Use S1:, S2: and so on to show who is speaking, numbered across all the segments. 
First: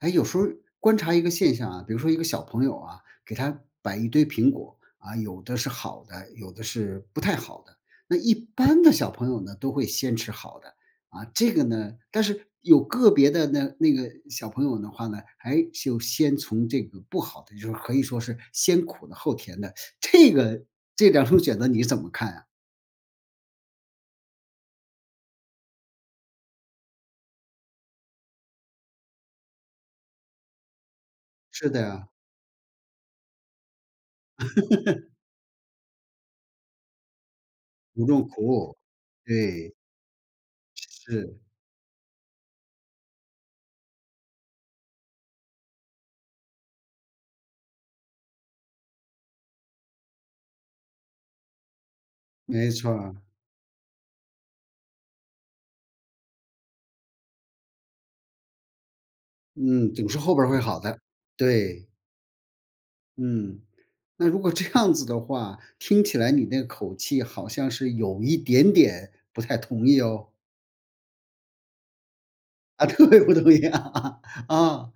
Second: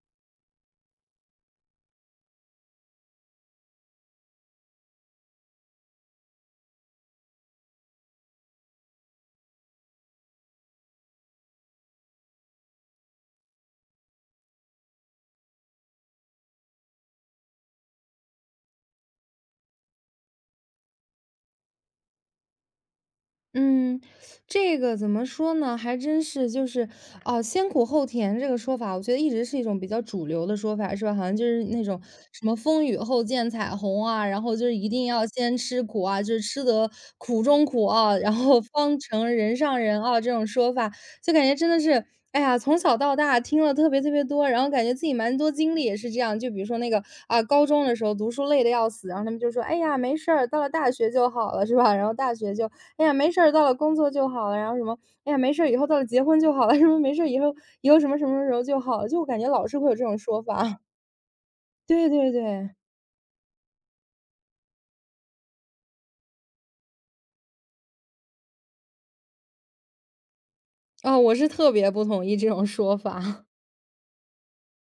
S1: 哎，有时候观察一个现象啊，比如说一个小朋友啊，给他摆一堆苹果啊，有的是好的，有的是不太好的。那一般的小朋友呢，都会先吃好的啊，这个呢，但是有个别的那个小朋友的话呢，还就先从这个不好的，就是可以说是先苦的后甜的，这个这两种选择你怎么看啊？
S2: 嗯，这个怎么说呢？还真是就是，先苦后甜这个说法，我觉得一直是一种比较主流的说法，是吧？好像就是
S1: 是的
S2: 那种
S1: 呀，
S2: 什么“风雨后见彩虹”啊，然后就是一定要先吃苦啊，就是吃得苦中苦
S1: 苦
S2: 啊，
S1: 中
S2: 然后
S1: 苦，
S2: 方成人
S1: 对，
S2: 上人啊，这种说法。就
S1: 是
S2: 感觉真的是，哎呀，从小到大听了特别特别多，然后感觉自己蛮多经历也是这样。就比如说那个高中的时候读书累的要死，然后他们就说：“哎呀，没事儿，到了大学就好了，是吧？”然后大学
S1: 没
S2: 就：
S1: 错
S2: “哎呀，
S1: 儿，
S2: 没事儿，到了工作就好了。”然后什么：“哎呀，没事儿，以后到了结婚就好了。”什么：“没事儿，以后什么什么时候就好了。”就我感觉老是会
S1: 嗯，
S2: 有这
S1: 总
S2: 种
S1: 是后
S2: 说
S1: 边儿会
S2: 法。
S1: 好 的，对。
S2: 对对对，
S1: 嗯，那如果这样子的话，听起来你那个口气好像是有一点点不太同意哦，
S2: 哦，我是特别不同意这种
S1: 啊，
S2: 说
S1: 特别不
S2: 法。
S1: 同意啊，啊，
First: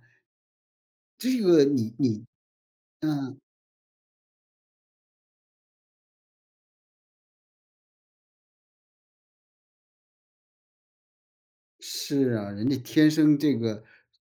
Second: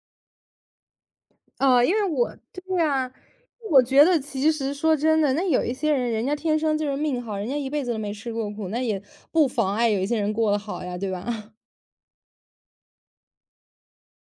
S1: 这个
S2: 因
S1: 你
S2: 为
S1: 你
S2: 我对呀，
S1: 嗯，
S2: 我觉得其实说真的，那有一些人，人家天生就是命好，人家一辈子都没吃过苦，那也不妨碍有一些人过得好呀，对吧？
S1: 是啊，人家天生这个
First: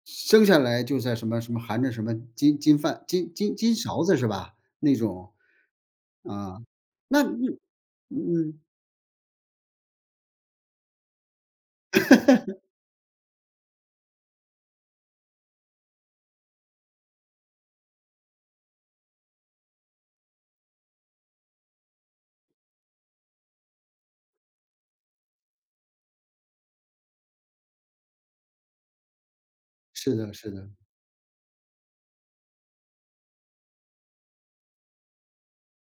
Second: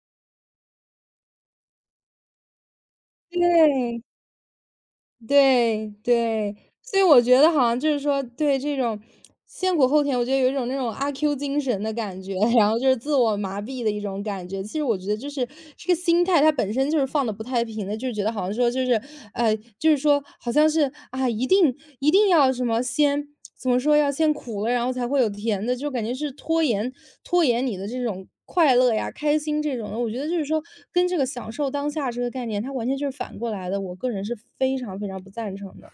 S1: 生下来就在什么什么含着什么金金饭金金金
S2: 对，
S1: 勺子是吧？那种
S2: 对，对。
S1: 啊，
S2: 所以我
S1: 那
S2: 觉
S1: 你
S2: 得好像就是说，对
S1: 嗯，
S2: 这种先苦后甜，我觉得有一种那种阿 Q 精神的感觉，然后就是自我麻痹的一种感觉。其实我觉得就是这个心态，它本身就是放的不太平的，就是觉得好像说就是就是说好像是啊，一定要什么先怎么说，要先苦了，然后才会有甜的，就感觉是拖延你的这种。快乐呀，开心这种的，我
S1: 是
S2: 觉得
S1: 的，
S2: 就是
S1: 是
S2: 说，
S1: 的。
S2: 跟这个享受当下这个概念，它完全就是反过来的。我个人是非常非常不赞成的。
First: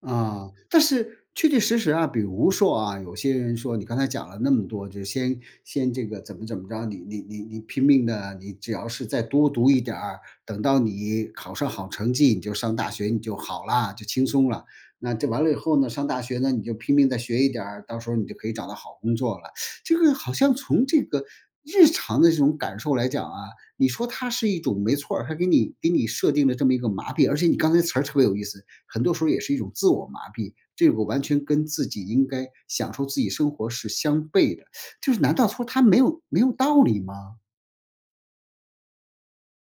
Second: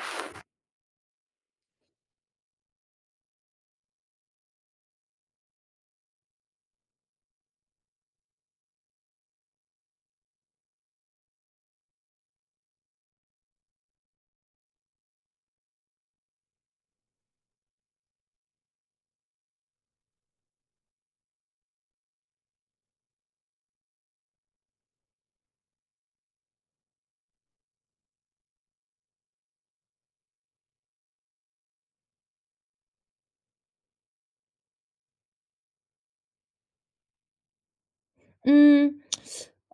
S1: 啊，但是确确实实啊，比如说啊，有些人说你刚才讲了那么多，就先这个怎么怎么着，你拼命的，你只要是再多读一点儿，等到你考上好成绩，你就上大学，你就好啦，就轻松了。那这完了以后呢，上大学呢，你就拼命再学一点儿，到时候你就可以找到好工作了。这个好像从这个日常的这种感受来讲啊，你说它是一种没错儿，它给你设定了这么一个麻痹，而且你刚才词儿特别有意思，很多时候也是一种自我麻痹，这个完全跟自己应该享受自己生活是相悖的。就是难道说它没有道理吗？
S2: 嗯，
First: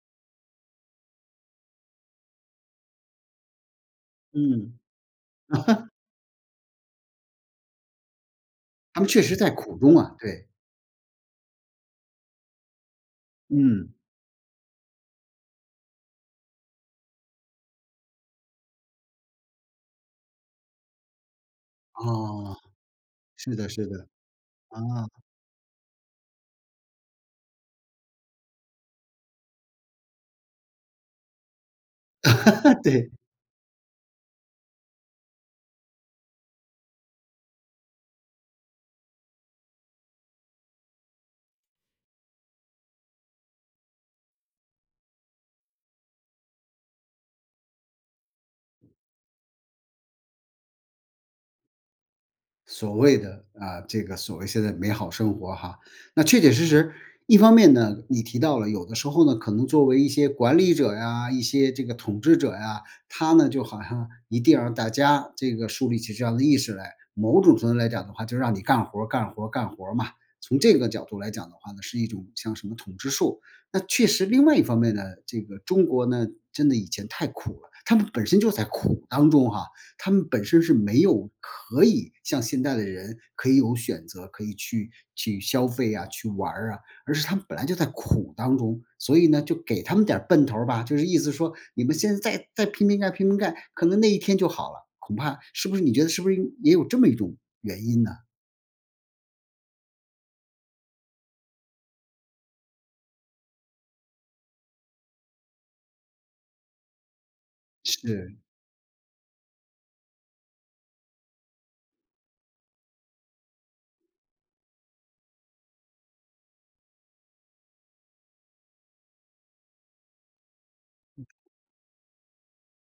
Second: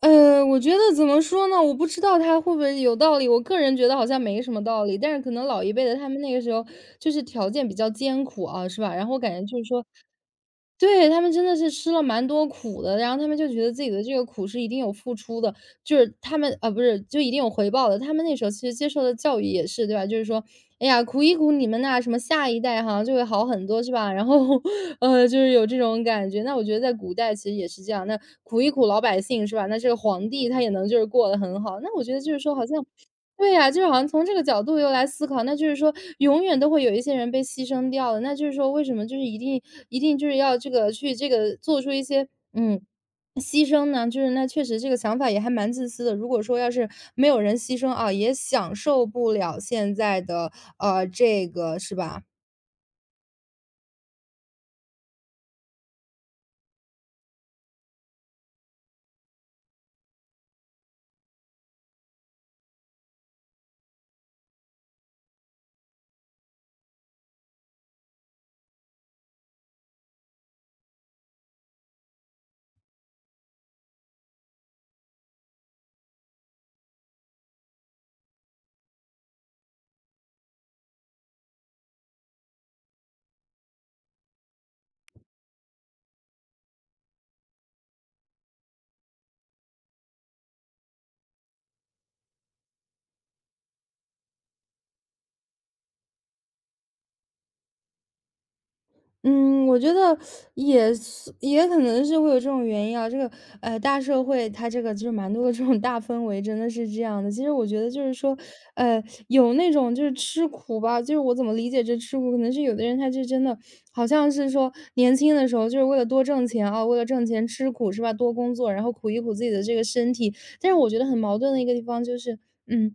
S2: 我觉得怎么说呢，我不知道他会不会有道理。我个人觉得好像没什么
S1: 嗯，
S2: 道理，但是可能老一辈的他们那个时候就是条件比较艰苦啊，是吧？
S1: 他
S2: 然
S1: 们
S2: 后我
S1: 确
S2: 感
S1: 实
S2: 觉
S1: 在
S2: 就是
S1: 苦
S2: 说，
S1: 中啊，对，
S2: 对，他们真的是吃了蛮多苦的，然后他们就觉得自己
S1: 嗯，
S2: 的这个苦是一定有付出的，就是他们啊，不是，就一定有回报的。他们那时候其实接受的教育也是，对吧？就是说，哎呀，苦一苦你们那什么下
S1: 哦，
S2: 一代好像就会好
S1: 是
S2: 很
S1: 的
S2: 多，
S1: 是
S2: 是
S1: 的，
S2: 吧？然后，
S1: 啊，
S2: 就是有这种感觉。那我觉得在古代其实也是这样，那苦一苦老百姓，是吧？那这个皇帝他也能就是过得很好。那我觉得就是说，好像
S1: 对。
S2: 对呀，就是好像从这个角度又来思考，那就是说永远都会有一些人被牺牲掉了，那就是说为什么就是一定就是要这个去这个做出一些，嗯，牺牲呢？就是那确实这个想法也还蛮自私的。如果说要是没有人牺牲啊，也享受不了现在的，这个是吧？
S1: 所谓的啊，这个所谓现在美好生活哈。那确确实实，一方面呢，你提到了有的时候呢，可能作为一些管理者呀，一些这个统治者呀，他呢就好像一定要让大家这个树立起这样的意识来。某种程度来讲的话，就让你干活儿、干活儿、干活儿嘛。从这个角度来讲的话呢，是一种像什么统治术。那确实另外一方面呢，这个中国呢，真的以前太苦了，他们本身就在苦当中哈，他们本身是没有可以像现在的人可以有选择，可以去消费啊，去玩儿啊，而是他们本来就在苦当中，所以呢，就给他们点儿奔头儿吧，就是意思说你们现在再拼命干拼命干，可能那一天就好了，恐怕是不是你觉得是不是也有这么一种原因呢？
S2: 嗯，我觉得也是也可能是会有这种原因啊。这个大社会它这个就是蛮多的这种大氛围，真的是这样的。其实我觉得就是说，
S1: 是，
S2: 呃，有那种就是吃苦吧，就是我怎么理解这吃苦，可能是有的人他就真的好像是说年轻的时候就是为了多挣钱啊，为了挣钱吃苦是吧？多工作，然后苦一苦自己的这个身体。但是我觉得很矛盾的一个地方就是，嗯。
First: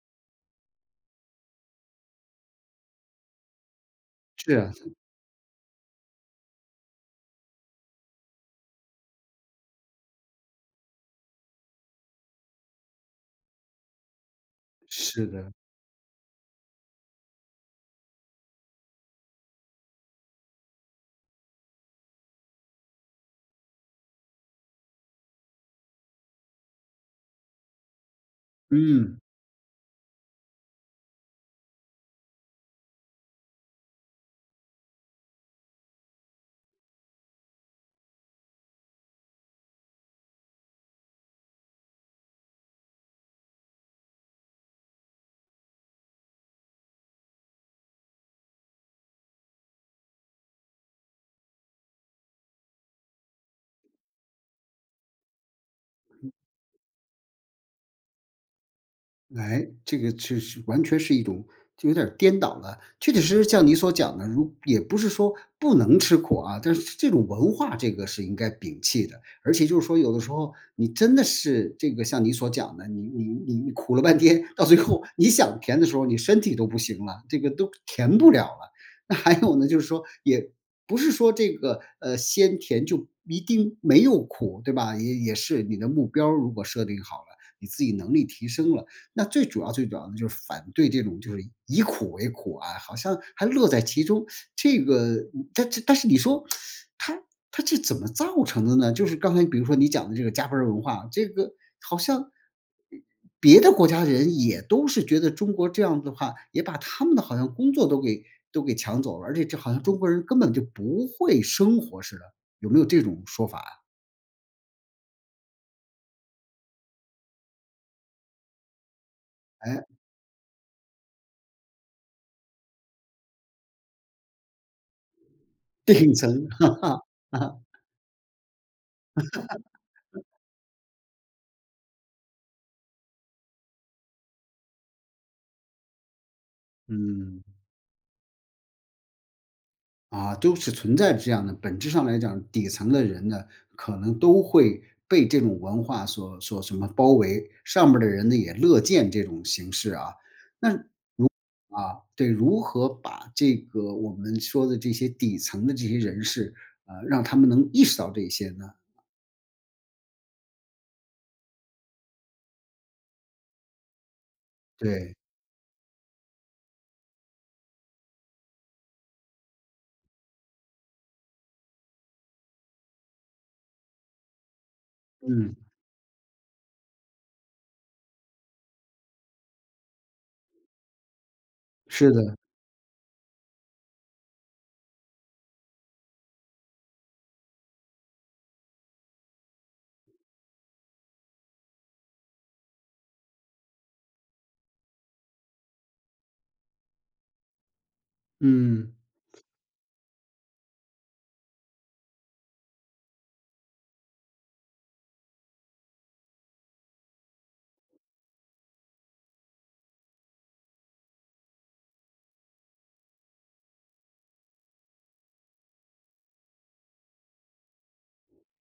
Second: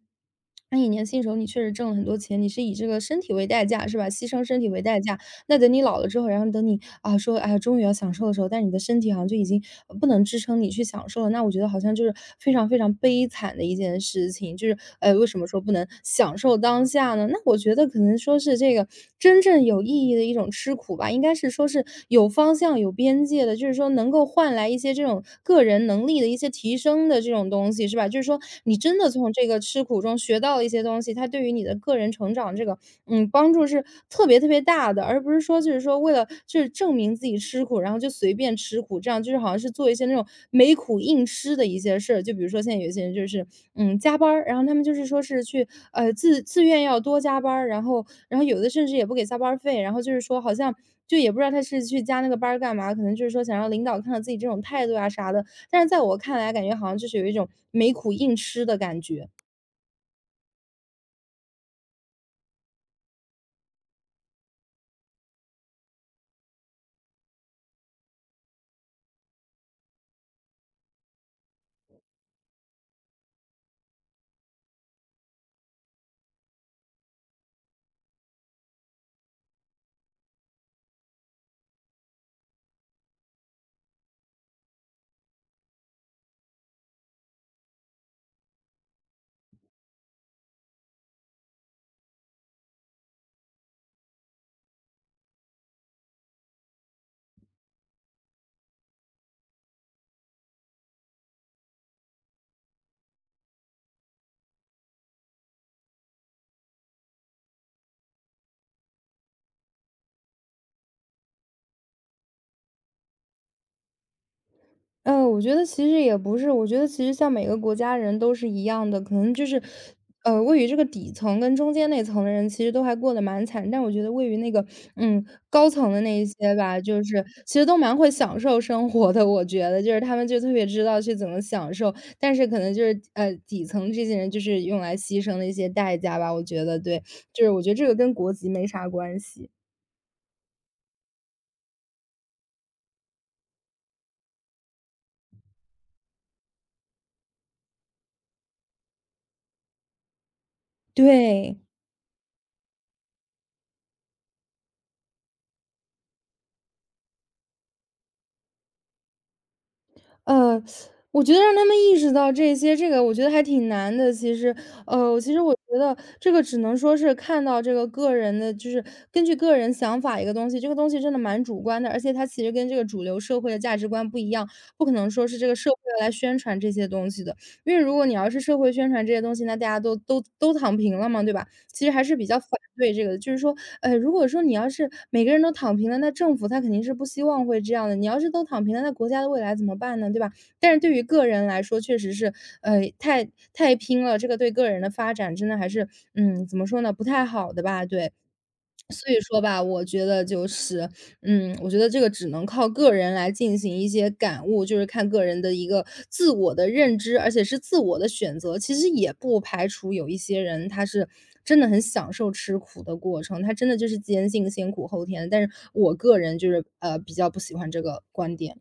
S2: 那你年轻的时候，你确实挣了很多钱，你是以这个身体为代价，是吧？牺牲
S1: 是
S2: 身体
S1: 啊
S2: 为代价，那等你老了之后，然后等你啊说，哎呀终于要享受的时候，但是你的身体好像就已经不能支撑你去享受了。那我觉得好像就是非常非常悲惨的一件事情，就是为
S1: 是
S2: 什么
S1: 的，
S2: 说不能享受当下呢？那我觉得可能说是这个真正有意义的一种吃苦吧，应该是说是有方向、有边界的，就是说能够换来一些这种个人能力的一些提升的这种东西，是吧？就是说你真的
S1: 嗯。
S2: 从这个吃苦中学到了一些东西，它对于你的个人成长这个嗯，帮助是特别特别大的，而不是说就是说为了就是证明自己吃苦，然后就随便吃苦，这样就是好像是做一些那种没苦硬吃的一些事儿。就比如说现在有一些人就是嗯加班儿，然后他们就是说是去自愿要多加班儿，然后有的甚至也不给加班儿费，然后就是说好像。就也不知道他是去加那个班儿干嘛，可能就是说想让领导看到自己这种态度啊啥的。但是在我看来，感觉好像就是有一种没苦硬吃的感觉。
S1: 哎，这个就是完全是一种就有点儿颠倒了。确确实实像你所讲的，如也不是说不能吃苦啊，但是这种文化这个是应该摒弃的。而且就是说，有的时候你真的是这个像你所讲的，你苦了半天，到最后你想甜的时候，你身体都不行了，这个都甜不了了。那还有呢，就是说也不是说这个先甜就一定没有苦，对吧？也也是你的目标儿如果设定好了，你自己能力提升了。那最主要的就是反对这种就是以苦为苦啊，好像还乐在其中。这个，但这，但是你说，他他这怎么造成的呢？就是刚才比如说你讲的这个加班儿文化，这个好像别的国家人也都是觉得中国这样的话，也把他们的好像工作都给抢走了，而且这好像中国人根本就不会生活似的，有没有这种说法啊？
S2: 我觉得其实也不是，我觉得其实像每个国家人都是一样的，可能就是，
S1: 哎，
S2: 位于这个底层跟中间那层的人其实都还过得蛮惨，但我觉得位于那个，嗯，高 层的
S1: 顶
S2: 那一
S1: 层，
S2: 些
S1: 哈
S2: 吧，
S1: 哈，
S2: 就是
S1: 啊
S2: 其实都蛮会享受生活的，我觉得就是他们就特别知道去怎么享受，但是可能就是底层这些人就是用来牺牲的一些代价吧，我觉得对，就
S1: 嗯。
S2: 是我觉得这个跟国籍没啥关系。
S1: 啊，都是存在这样的，本质上来讲，底层的人呢，可能都会被这种文化所什么包围，上面的人呢也乐见这种形式啊。那
S2: 对，
S1: 啊，对，如何把这个我们说的这些底层的这些人士，呃，让他们能意识到这些呢？
S2: 呃，我觉得让他们意识到这些，这个我觉得还挺难的。其实，
S1: 对，
S2: 其实我觉得这个只能说是看到这个个人的，就是根据个人想法一个东西，这个东西真的蛮主观的，而且它其实跟这个主流社会的价值观不一样，不可能说是这个
S1: 嗯，
S2: 社会来宣传这些东西的。因为如果你要是社会宣传这些东西，那大家都都躺平了嘛，对吧？其实还
S1: 是
S2: 是比
S1: 的，
S2: 较反对这个的，就是说如果说你要是每个人都躺平了，那政府他肯定是不希望会这样的。你要是都躺平了，那国家的未来怎么办呢？对吧？但是对于个人来说，确实是，太拼了，这个对个人的发展真的还是，嗯，怎么说呢，不太好的吧？对。
S1: 嗯。
S2: 所以说吧，我觉得就是，嗯，我觉得这个只能靠个人来进行一些感悟，就是看个人的一个自我的认知，而且是自我的选择。其实也不排除有一些人他是真的很享受吃苦的过程，他真的就是坚信先苦后甜。但是我个人就是比较不喜欢这个观点。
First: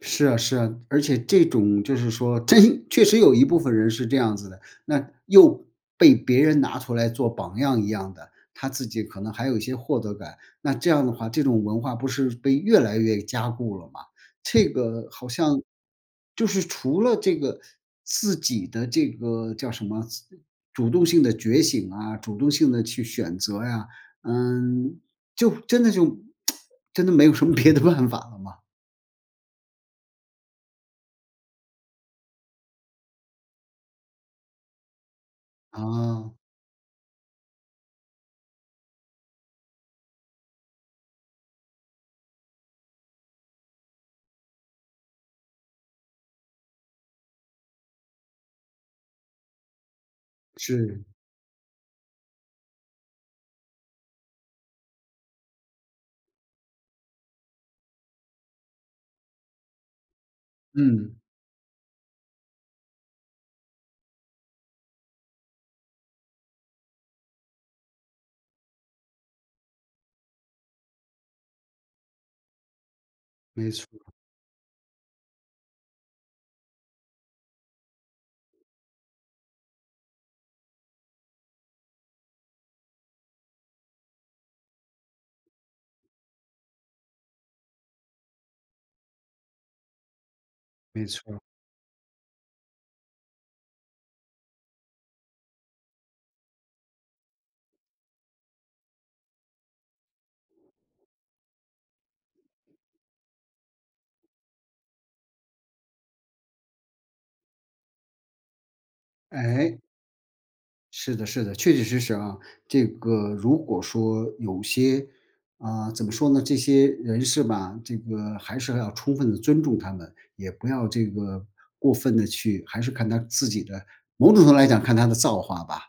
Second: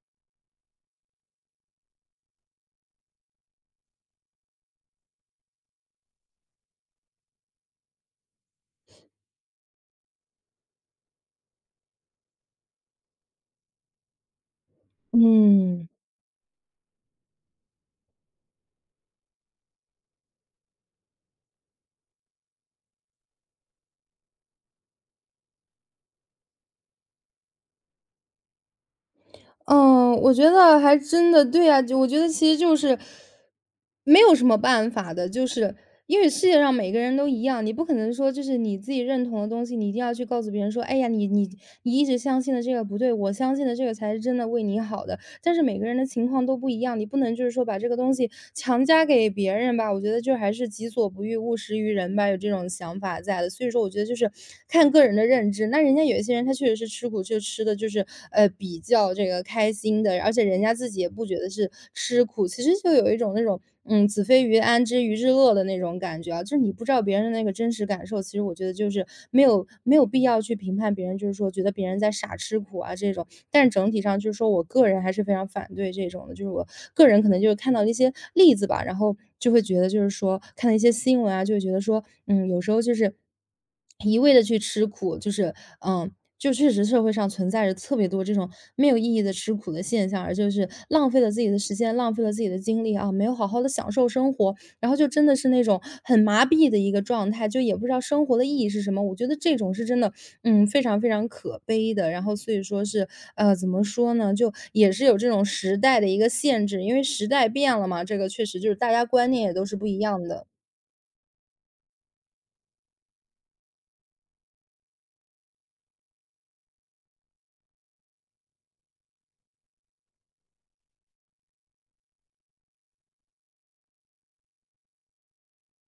S1: 是啊是啊，而且这种就是说，真确实有一部分人是这样子的，那又被别人拿出来做榜样一样的，他自己可能还有一些获得感。那这样的话，这种文化不是被越来越加固了吗？这个好像
S2: 嗯。
S1: 就是除了这个自己的这个叫什么，主动性的觉醒啊，主动性的去选择呀，嗯，就真的 真的没有什么别的办法了吗？
S2: 嗯，我觉得还真的对啊，就我觉得其实就是没有什么办法的，就是因为
S1: 啊。
S2: 世界上每个人都一样，你不可能说就是你自己认同的东西，你一定要去告诉别人说，哎呀，你你一直相信的这个不对，我相信的这个才是真的为你好的。但是每个人的情况都不一样，你不能就是说把这个东西强加给别人吧。我觉得就还是己
S1: 是，
S2: 所不欲，勿施于人吧，有这种想法在的。所以说，我觉得就是看个人的认知。那人家有一些人，他确实是吃苦，就吃的就是比较这个开心的，而且人家自己也
S1: 嗯，
S2: 不觉得是吃苦，其实就有一种那种。嗯，子非鱼安知鱼之乐的那种感觉啊，就是你不知道别人的那个真实感受，其实我觉得就是没有必要去评判别人，就是说觉得别人在傻吃苦啊这种。但是
S1: 没错
S2: 整体上就是说我个人还是非常反对这种的，就是我个人可能就是看到一些例子吧，然后就会觉得就是说看到一些新闻啊，就会觉得说，嗯，有时候就是。一味的去吃苦，就是嗯，就确实社会上存在着特别多这种没有意义的吃苦的现象，而就是
S1: 没
S2: 浪费了
S1: 错。
S2: 自己的时间，浪费了自己的精力啊，没有好好的享受生活，然后就真的是那种很麻痹的一个状态，就也不知道生活的意义是什么。我觉得这种是真的，非常非常可悲的。然后所以说是，怎么说呢，就也是有这种时代的一个限制，因为时代变了嘛，这个确实就是大家观念也都是
S1: 哎，
S2: 不一样的。
S1: 是的，是的，确确实实啊，这个如果说有些，啊、怎么说呢？这些人士吧，这个还是要充分的尊重他们，也不要这个过分的去，还是看他自己的，某种程度来讲，看他的造化吧。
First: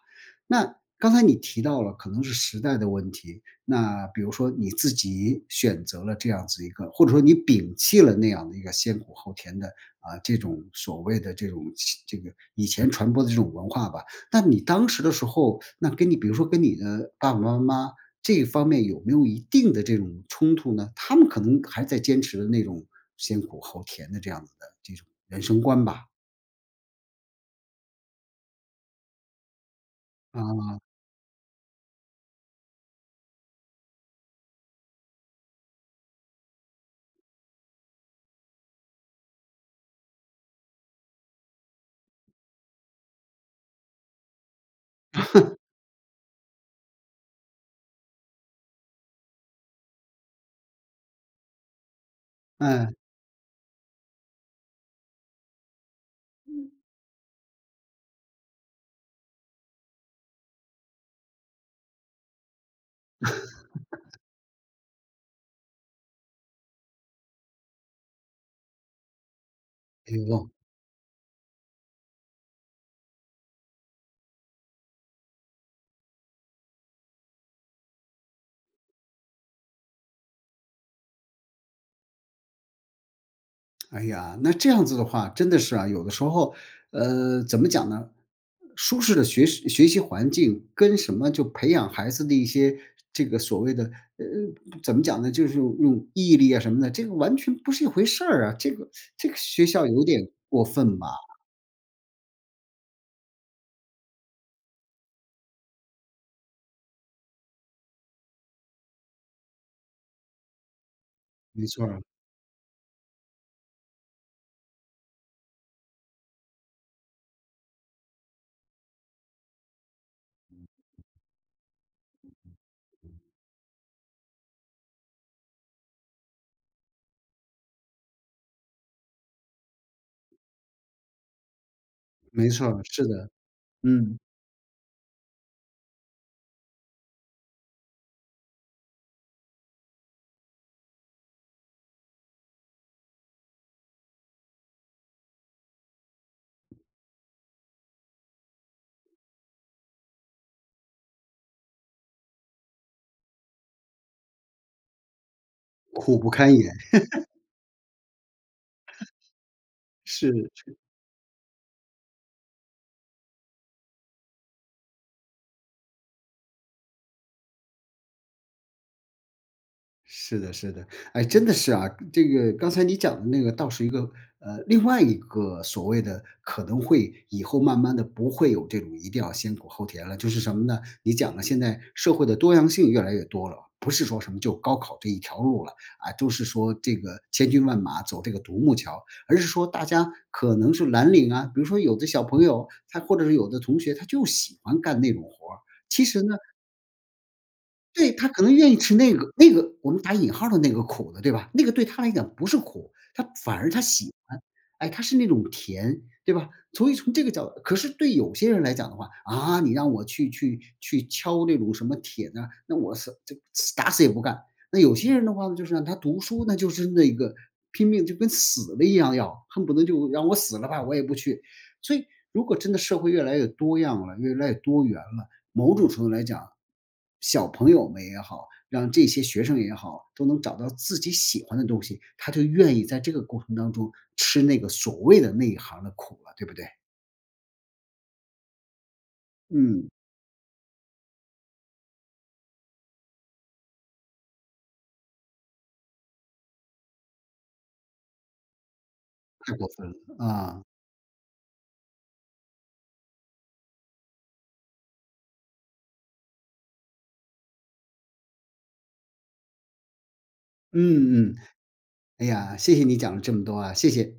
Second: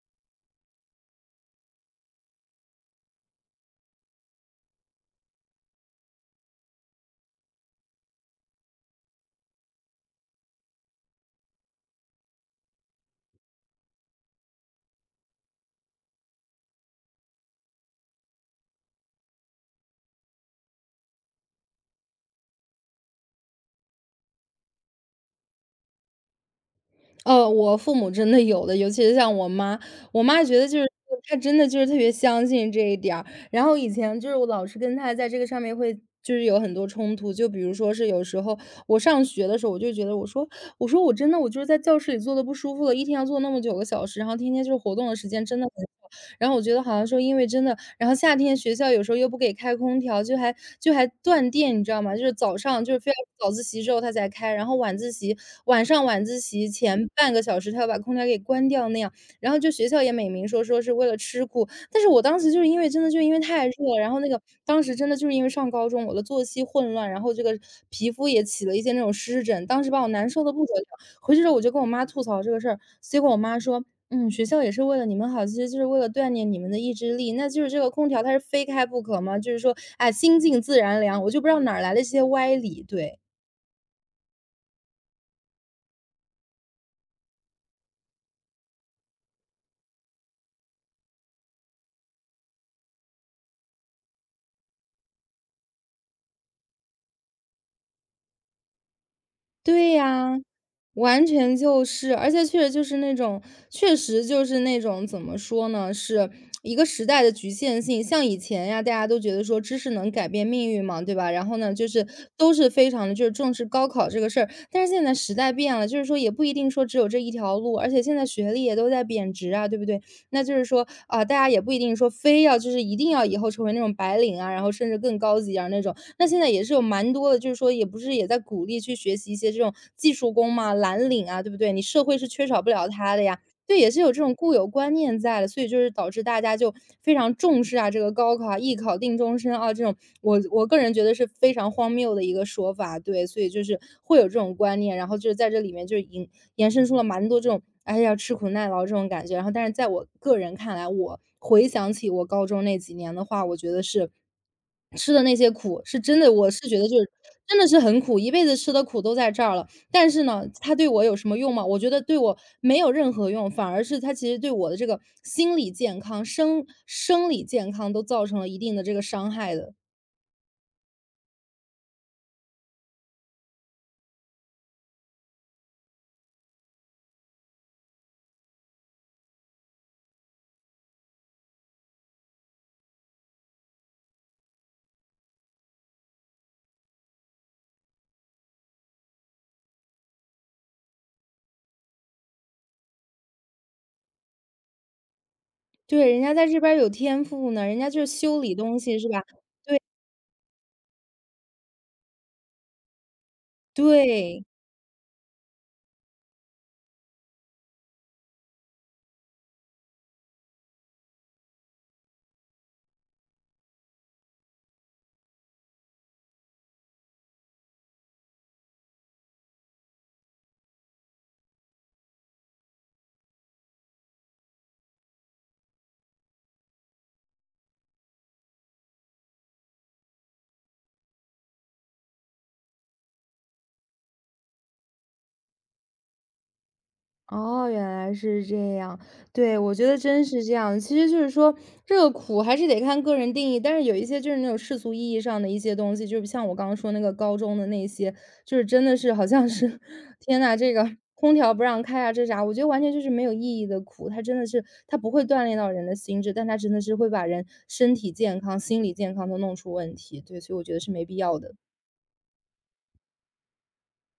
S1: 那刚才你提到了，可能是时代的问题。那比如说你自己选择了这样子一个，或者说你摒弃了那样的一个先苦后甜的啊、这种所谓的这种这个以前传播的这种文化吧。那你当时的时候，那跟你比如说跟你的爸爸妈妈这一方面有没有一定的这种冲突呢？他们可能还在坚持的那种先苦后甜的这样子的这种人生观吧。
S2: 我父母真的有的，尤其是像我妈，我妈觉得就
S1: 啊，
S2: 是她真的就是特别相信这一点儿。然后以前就是我老是跟她在这个上面会就是有很多冲突，就比如说是有时候我上学的时候，我就觉得我说我真的我就是在教室里坐的不舒服了，一天要坐那么九个小时，然后天天就是活动的时间真的很少。然后我觉得好像说因为真的然后夏天学校有时候又不给开空调，就还断电，你知道吗？就是早上
S1: 哎，
S2: 就是非要早自习之后他才开，然后晚上晚自习前半个小时他要把空调给关掉那样。然后就学校也美名说是为了吃苦，但是我当时就是因为真的就因为太热了然后那个当时真的就是因为上高中，我的作息混乱，然后这个皮肤也起了一些那种湿疹，当时把我
S1: 哎
S2: 难受
S1: 呦。
S2: 的不得了。回去之后我就跟我妈吐槽这个事儿，结果我妈说嗯，学校也是为了你们好，其实就是为了锻炼你们的意志力。那就是这个空调它是非开不可吗？就是说，哎，心静自然凉，我就不知道哪儿来的这些歪理，对。
S1: 哎呀，那这样子的话，真的是啊，有的时候，呃，怎么讲呢？舒适的学习环境跟什么就培养孩子的一些这个所谓的呃，怎么讲呢？就是用毅力啊什么的，这个完全不是一回事儿啊。这个这个学校
S2: 对
S1: 有点
S2: 呀，
S1: 过分吧？
S2: 完全就是，而且确实就是那种，确实就是那种怎么说呢，是一个时代的局限性。像以前呀，大家都觉得说知识能改变命运嘛，对吧？然后
S1: 没
S2: 呢，
S1: 错
S2: 就
S1: 儿，
S2: 是都是非常的就是重视高考这个事儿。但是现在时代变了，就是说也不一定说只有这一条路，而且现在学历也都在贬值啊，对不对？那就是说啊、大家也不一定说非要就是一定要以后成为那种白领啊，然后甚至更高级啊那种。那现在也是有蛮多的，就是说也不是也在鼓励去学习一些这种技术工嘛，蓝领啊，对不对？你社会是缺
S1: 没
S2: 少
S1: 错
S2: 不
S1: 儿，
S2: 了
S1: 是
S2: 它的
S1: 的，
S2: 呀。对，也是有
S1: 嗯，
S2: 这种固有观念在的，所以就是导致大家就非常重视啊，这个高考啊、艺考定终身啊，这种我个人觉得是非常荒谬的一个说法，对，所以就是会有这种观念，然后就是在这里面就延伸出了蛮多这种哎呀吃苦耐劳这种感觉，然后但是在我个人看来，我回想起我高中那几年的话，我觉得是吃的那些苦是真
S1: 苦不
S2: 的，我
S1: 堪
S2: 是
S1: 言，
S2: 觉得就 是真的是很苦，一辈子吃的苦都在这儿了，但是
S1: 是。
S2: 呢，它对我有什么用吗？我觉得对我没有任何用，反而是它其实对我的这个心理健康、生理健康都造成了一定的这个伤害的。
S1: 是的，是的，哎，真的是啊，这个刚才你讲的那个倒是一个呃，另外一个所谓的可能会以后慢慢的不会有这种一定要先苦后甜了，就是什么呢？你讲了现在社会的多样性越来越多了，不是说什么就高考这一条路了啊，就是说这个千军万马走这个独木桥，而是说大家可能是蓝领啊，比如说有的小朋友他或者是有的同学他就喜欢干那种活儿，其
S2: 对，人
S1: 实
S2: 家
S1: 呢。
S2: 在这边儿有天赋呢，人家就是
S1: 对，他
S2: 修
S1: 可能
S2: 理
S1: 愿意
S2: 东
S1: 吃
S2: 西是
S1: 那
S2: 吧？
S1: 个那个我们打引号儿的那个苦的，对吧？那个对他来讲不是苦，他反而他喜欢，
S2: 对。
S1: 哎，他是那种甜，对吧？所以从这个角度，可是对有些人来讲的话，啊，你让我去敲那种什么铁呢，那我是这打死也不干。那有些人的话呢，就是让他读书，那就是那个拼命就跟死了一样要，恨不得就让我死了吧，我也不去。所以如果真的社会越来越多样了，越来越多元了，某种程度来讲，小朋友们也好，让这些学生也好，都能找到自己喜欢的东西，他就愿意在这个过程当中吃那个所谓的那一行的苦了，对不对？
S2: 哦，原来是这样。对，我觉
S1: 嗯，
S2: 得真是这样。其实就是说，这个苦还是得看个人定义。但是有一些就是那种世俗意义上的一些东西，就是像我刚刚说那个高中的那些，就是真的是好像
S1: 太过
S2: 是，
S1: 分了，
S2: 天呐，
S1: 啊，
S2: 这个空调不让开啊，这啥？我觉得完全就是没有意义的苦。它真的是，它不会锻炼到人的心智，但它真的是会把人身体健康、心理健康都弄出问题。对，所以我觉得是没必
S1: 嗯嗯，
S2: 要的。
S1: 哎呀，谢谢你讲了这么多啊，谢谢。